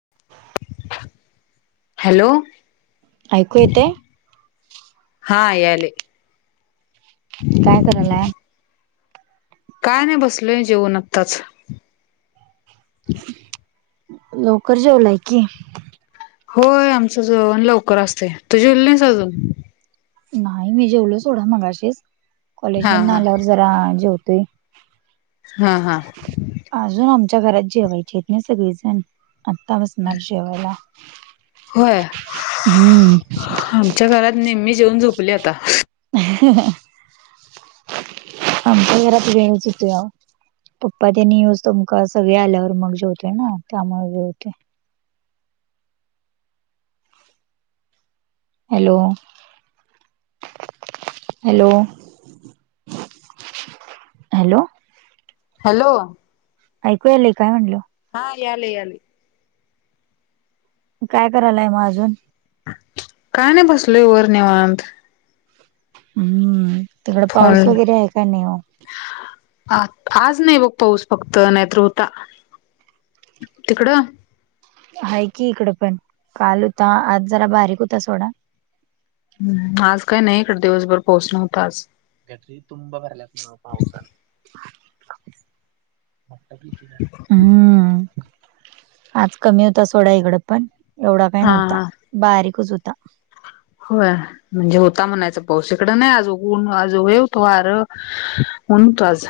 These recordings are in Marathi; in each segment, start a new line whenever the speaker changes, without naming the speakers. [inaudible]
हॅलो!
ऐकू येतय?
हा यायलय.
काय करायलाय?
काय नाही बसलोय जेऊन आत्ताच.
लवकर जेवलाय की?
होय आमचं जेवण लवकर असतय तू जेवली नाहीस अजून?
नाही मी जेवलो सोडा मगाशीच कॉलेज
हा
मधन
हा
आल्यावर जरा जेवतोय.
हा हा.
अजून आमच्या घरात जेवायचेत ना सगळेजण. आता बसणार जेवायला.
होय
हम्म
आमच्या घरात निम्मे जेवून झोपली आता.
आमच्या घरात वेळच होतोया. पप्पा त्यांनी येऊजतम सगळे आल्यावर मग जेवतो ना त्यामुळे वेळ होतोय. हॅलो! हॅलो! हॅलो!
हॅलो!
ऐकू यायलाय काय म्हणलं?
हा यालय यालय.
काय करायलाय मग अजून?
काय नाही बसलोय वर निवांत.
हम्म तिकड पाऊस वगैरे आहे का नाही ओ?
अ आज नाही बघ पाऊस फक्त नाही तर होता. तिकडं?
आहे की इकड पण काल होता आज जरा बारीक होता सोडा.
आज काय नाही इकड दिवसभर पाऊस नव्हता आज.
गटारी तुम्ब भरल्यात पाऊसाने.
[unintelligible]
हम्म आज कमी होता सोडा इकडं पण एवढा काय
हा
नव्हता.
हा
बारीकच होता.
होय म्हणजे होता म्हणायचं पाऊस इकडं नाही आज ऊन आज लय होत वारं. ऊन होतं आज.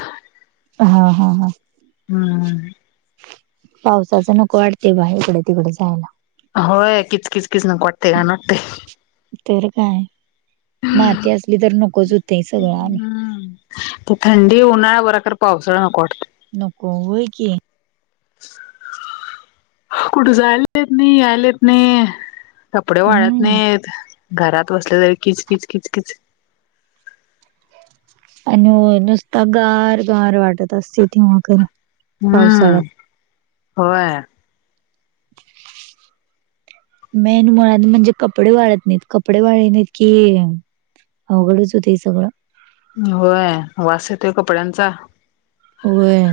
हा हा हा.
हम्म.
पावसाचं नको वाटतय बाहेर इकडं तिकड जायला.
होय किच किच किच नको वाटतंय घाण वाटतंय.
तर काय माती असली तर नकोच होतय सगळं आणि.
हम्म. ते थंडी, उन्हाळा बरा खरं पावसाळा नको वाटतोय.
नको होय की.
कुठ जायला येत नाही, यायला येत नाही. कपडे वाळत
हम्म
नाहीत घरात बसले तरी किचकिच
आणि नुसता गार गार वाटत असते तेव्हा खर
हम्म हम्म होय
मेन मुळात म्हणजे कपडे वाळत नाहीत कपडे वाळली नाहीत की अवघडच होतय सगळ
होय वास येतोय कपड्यांचा
होय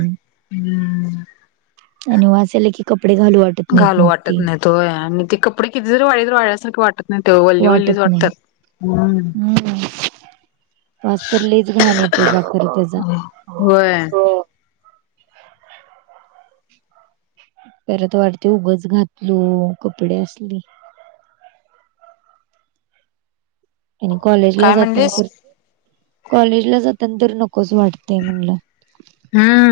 हम्म
आणि वास आला की कपडे घालू वाटत नाहीत
घालू
मग
वाटत
ते
नाहीत होय आणि ती कपडे कितीतरी वाळली वाळल्यासारखे वाटत नाही नाहीतर वल्ली वल्लीच
वाटत नाही
वाटतात हम्म
वास तर लयच घाण येतोय बापरे खर त्याचा
होय.
परत वाटते उगच घातलो कपडे असली आणि कॉलेजला
काय
जाताना
म्हणलीस?
तर कॉलेजला जाताना तर नकोच वाटतेय म्हटल
हम्म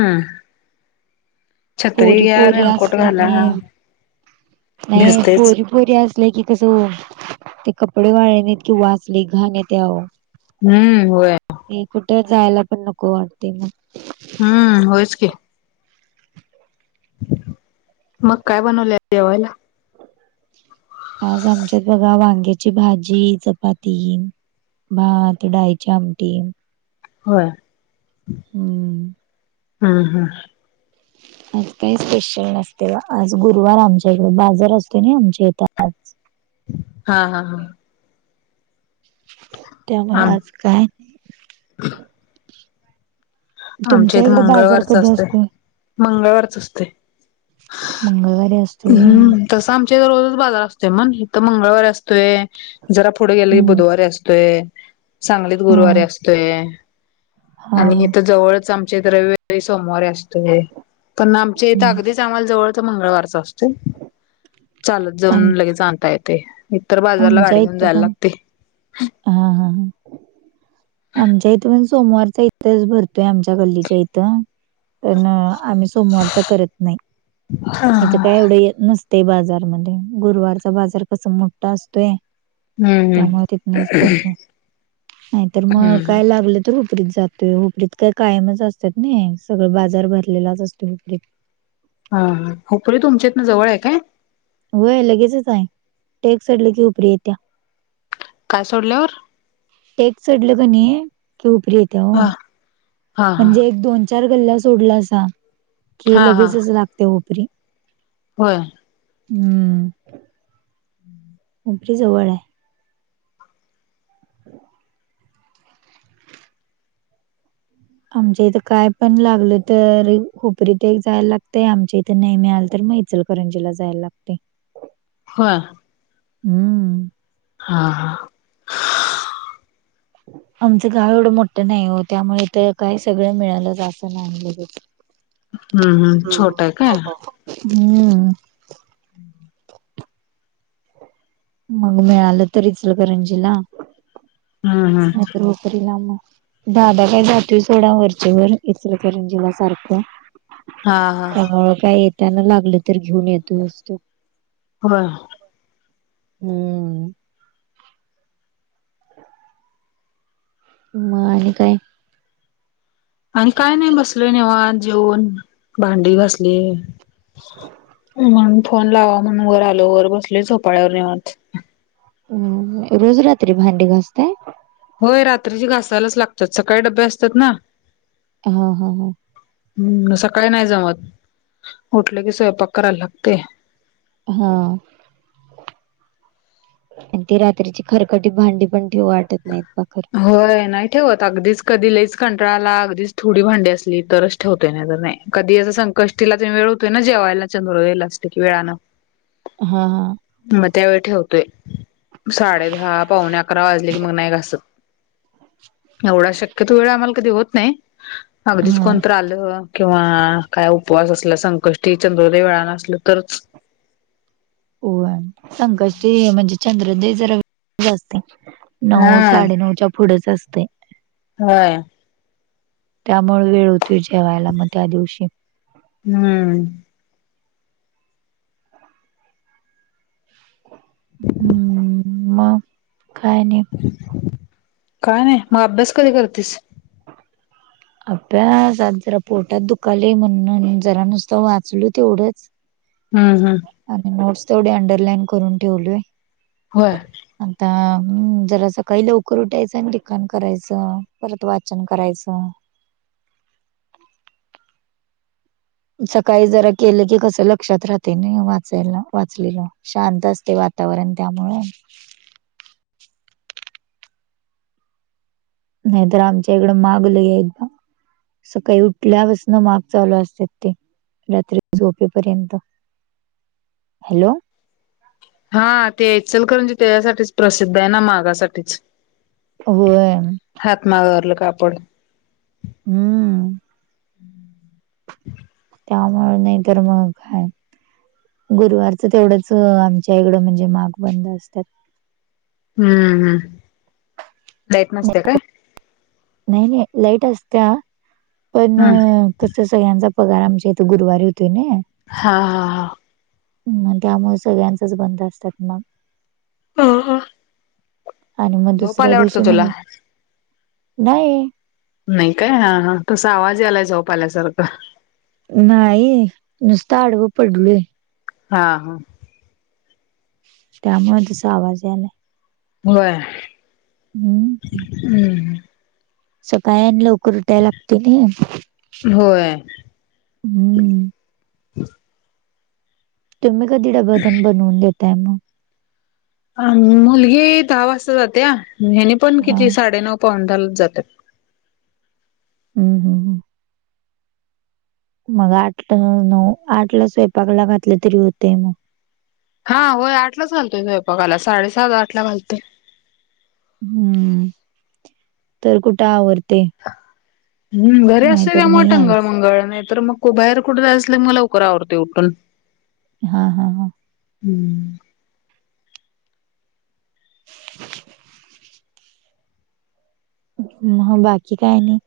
छत्री
पोरी
घ्या
पोरी
रेनकोट
असली
घाला
की नाही
भिजतेच.
पोरी पोरी असल्या की कस ते कपडे वाळली नाहीत कि वास लय घाण येतोय आहो
हम्म होय
कुठे जायला पण नको वाटते मग
हम्म होईच की मग काय बनवले जेवायला
आज आमच्यात बघा वांग्या ची भाजी, चपाती, भात, डाळीची आमटी
होय
हम्म
हम्म हम्म
आज काही स्पेशल नसते आज गुरुवार आमच्या इकडे बाजार असतो आमच्या इथं आज
हा हा हा
त्यामुळे
आम
आज काय
आमच्या
तुमच्या
इथं
इकडे बाजार
मंगळवारच
कधी
असतय
असतोय
मंगळवारच असतय
मंगळवारी असतोय होय
तस आमच्या रोजच बाजार असतोय मण इथं मंगळवारी असतोय जरा पुढे गेले की
हम्म
बुधवारी असतोय सांगलीत
हा
गुरुवारी असतोय
हा
आणि
हा
इथ जवळच आमच्या इथ रविवारी सोमवारी असतोय पण आमच्या इथ
हम्म
अगदीच ते आम्हाला जवळच मंगळवारच असतोय चालत
आम
जाऊन लगेच आणता येतय इतर बाजारला
आमच्या
गाडी घेऊन
इथं
जायला
पण
लागतय
हा हा हा आमच्या इथं पण सोमवारचा इथंच भरतोय आमच्या गल्लीच्या इथं पण आम्ही सोमवारचा करत नाही इथं
हा
काय एवढ येत नसत ते बाजार मध्ये गुरुवारचा बाजार कसा मोठा असतोय
हम्म
त्यामुळे तिथनच करतो नाही तर मग
हम्म हम्म
काय लागल तर उपरीत जातोय उपरीत काय कायमच असतात ना सगळं बाजार भरलेलाच असतो उपरीत
हा हुपरी तुमच्या इतन जवळ आहे काय
वय लगेचच आहे टेक सोडल की उपरी येतीया
काय सोडल्यावर
टेक चढल कनी उपरी येत्या ओ
भा
म्हणजे एक दोन चार गल्या सोडला असा की
हा हा
लगेच असं लागते हो उपरीे [unintelligible]
होय.
हम्म
[inaudible]
आम्हच्या जवळ नाही. आमच्या इथं काय पण लागल तर हुपरीथ जायला लागतंय आमच्या इथं नाही मिळाल तर मग चल -करंजीला जायला लागते.
हो ना.
हम्म.
हा हा
आमचं गाव एवढं मोठं नाही हो त्यामुळे इथं तर काय सगळं मिळालं जात नाही.
हम्म हम्म छोट आहे काय.
हम्म, मग मिळालं तर इचलकरंजीला.
हम्म हम्म
नाही तर हुपरी लामग दादा काय जातोय सोडा वरचेवरर इचलकरंजीला सारखं.
हा हा
त्यामुळं काय येताना लागलं तर घेऊन येतोयंच त्यो.
होय.
हम्म म आणि काय
आणि काय नाही बसलोय निवांत जेऊन भांडी घासली, म्हणुन फोन लावा म्हणून वर आलो वर बसले झोपाळ्यावर निवांत.
हम्म रोज रात्री भांडी घासताय.
होय रात्रीची घासायलाच लागतात, सकाळी डबे असतात ना.
हा हा हा
हम्म सकाळी नाही जमत, उठले की स्वयंपाक करायला लागते.
हा आणि ती रात्रीची खरकटी भांडी पण ठेवु वाटत नाही बा खरं.
होय नाही ठेवत अगदीच कधी लईच कंटाळाला अगदीच थोडी भांडी असली तरच. ठेवतोय नाही तर नाही कधी असं संकष्टीला त वेळ होतोय ना जेवायला चंद्रोदय ला असते की वेळानं [inaudible]
हा हा
मग त्यावेळी ठेवतोय साडे दहा पावणे अकरा वाजले की. मग नाही घासत एवढा शक्यतो वेळ आम्हाला कधी होत नाही.
हा
अगदीच
हा
कोणतर आलं किंवा काय उपवास असला संकष्टी चंद्रोदय वेळान असलं तरच
होय, संकष्टी म्हणजे चंद्रोदय जरा वेळानच असतोय. नऊ
हा
साडेनऊच्या पुढेच असते.
हा ना
त्यामुळे वेळ होतय जेवायला मग त्या दिवशी.
हम्म
हम्म मग काय आणि?
काय नाही अभ्यास कधी करतेस?
अभ्यास आज जरा पोटात दुखालय म्हणून आणि जरा नुसतं वाचलो तेवढंच.
हम्म हम्..
आणि नोट्स थोडी अंडरलाईन करून ठेवलोय.
होय का..
आता हम् जरा सकाळी लवकर उठायचं आणि लिखाण करायचं परत वाचन करायचं. सकाळी जरा केलं की कस लक्षात राहते. ना वाचायला वाचलेलं, शांत असतय वातावरण त्यामुळे. नाहीतर आमच्या इकडं माग लय हाईत. सकाळी उठल्यापासन माग चालू असत्यात ते. रात्री झोपेपर्यंत. हॅलो...
हा ते इचलकरंजी त्याच्यासाठीच प्रसिद्ध आहे ना, मागासाठीच.
होय..
हात मागावरलं कापड.
हम्म. ! ! त्यामुळे नाही तर मग काय, गुरुवारचं तेवढंच आमच्या इकडं म्हणजे माग बंद असतात.
हम्म हम् लाईट नसत्या काय.
नाही नाही लाईट असत्या पण,
हम्
तस सगळ्यांचा पगार आमच्या इथं गुरुवारी होतोय नी,
हा हा...
मग त्यामुळे सगळ्यांचच बंद असतात माग.
हा हा
आणि मग
झोप
दुसऱ्या
आल्या
दिवशी
वाटतं तुला
म्हणल नाही.
नाही काय हा हा तसा आवाज आलाय झोप आल्यासारखं.
नाही, नुसतं आडवं पडलोय.
हा
त्यामुळ तस आवाज यालाय.
होय...
हम्म, !
हम्म हम्
सकाळी आणि लवकर उटाय लागतय नी,
होय..?
हम्म तुम्ही कधी डब्ब तेन बनवून देताय मग,
अ, मुलगी दहा वाजता जात्या हयनी पण
हा
किती साडेनऊ पाऊणे दहा लाच जातात.
हम् हम ह,.. मग आठ नऊ आठला स्वयंपाकला घातले तरी होते मग,
हा होय आठलाच घालतोय स्वयपाकाला साडेसात आठला घालतोय.
हम्म तर कुठं आवरतय.
हम् घरी असतोय त्यामुळे
नाही
टंगळ
आवरत
मंगळ नाही तर मग कु बाहेर कुठ जायच असल कि मग लवकर आवरतोय उठून.
हा हा हा
हम्म
चिड कड बाकी काय नाही?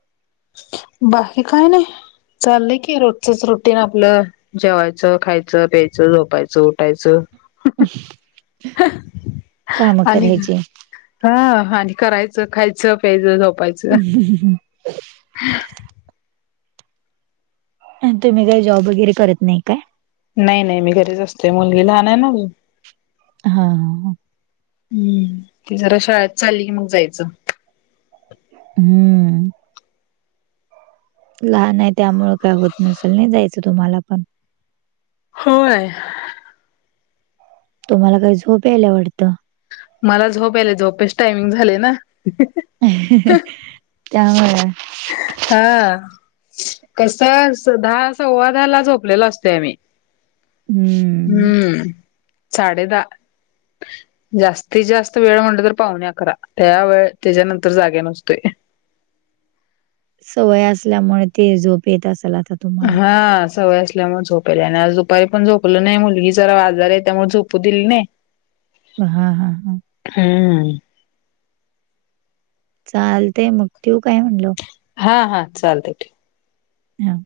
बाकी काय नाही चाललंय की रोजचच रुटीन आपलं. जेवायचं खायचं प्यायचं झोपायचं उठायचं?
कामं
आणि
करायची
हा, आणि करायचं खायचं प्यायचं झोपायचं
हहहहहं.
[unintelligible]
अन् तुम्ही काही जॉब वगैरे करत नाही काय?
नाही नाही मी घरीच असतोय, मुलगी लहान आहे ना अजून.
हा हा.
हम्म, ती जरा शाळेत चालली की मग जायचं.
हम्म. लहान आहे त्यामुळं काय होत नसल नाही जायचं तुम्हाला पण.
होय.
तुम्हाला काय झोप याला वाडतं.
मला झोप याला झोपेचं टायमिंग झालय ना.
त्यामुळं.
हां. कसं दहा सव्वा दहा ला झोपलेलं आसतोय आम्ही.
हम्म.
हम्म,, साडेधा जास्तीत जास्त वेळ म्हटलं तर पावणे अकरा, त्या वेळ त्याच्यानंतर जागे नसतोय.
सवय असल्यामुळे ते झोप येत असल आता. तुम्हाला
हा सवय असल्यामुळं झोप आणि आज दुपारी पण झोपलं नाही, मुलगी जरा आजारी हाय त्यामुळं झोपू दिली नाही,
हा हा हा.
हम्म्म.
चालतय मग ठिवु काय म्हणलो.
हा हा, चालतय ठेव.
हां.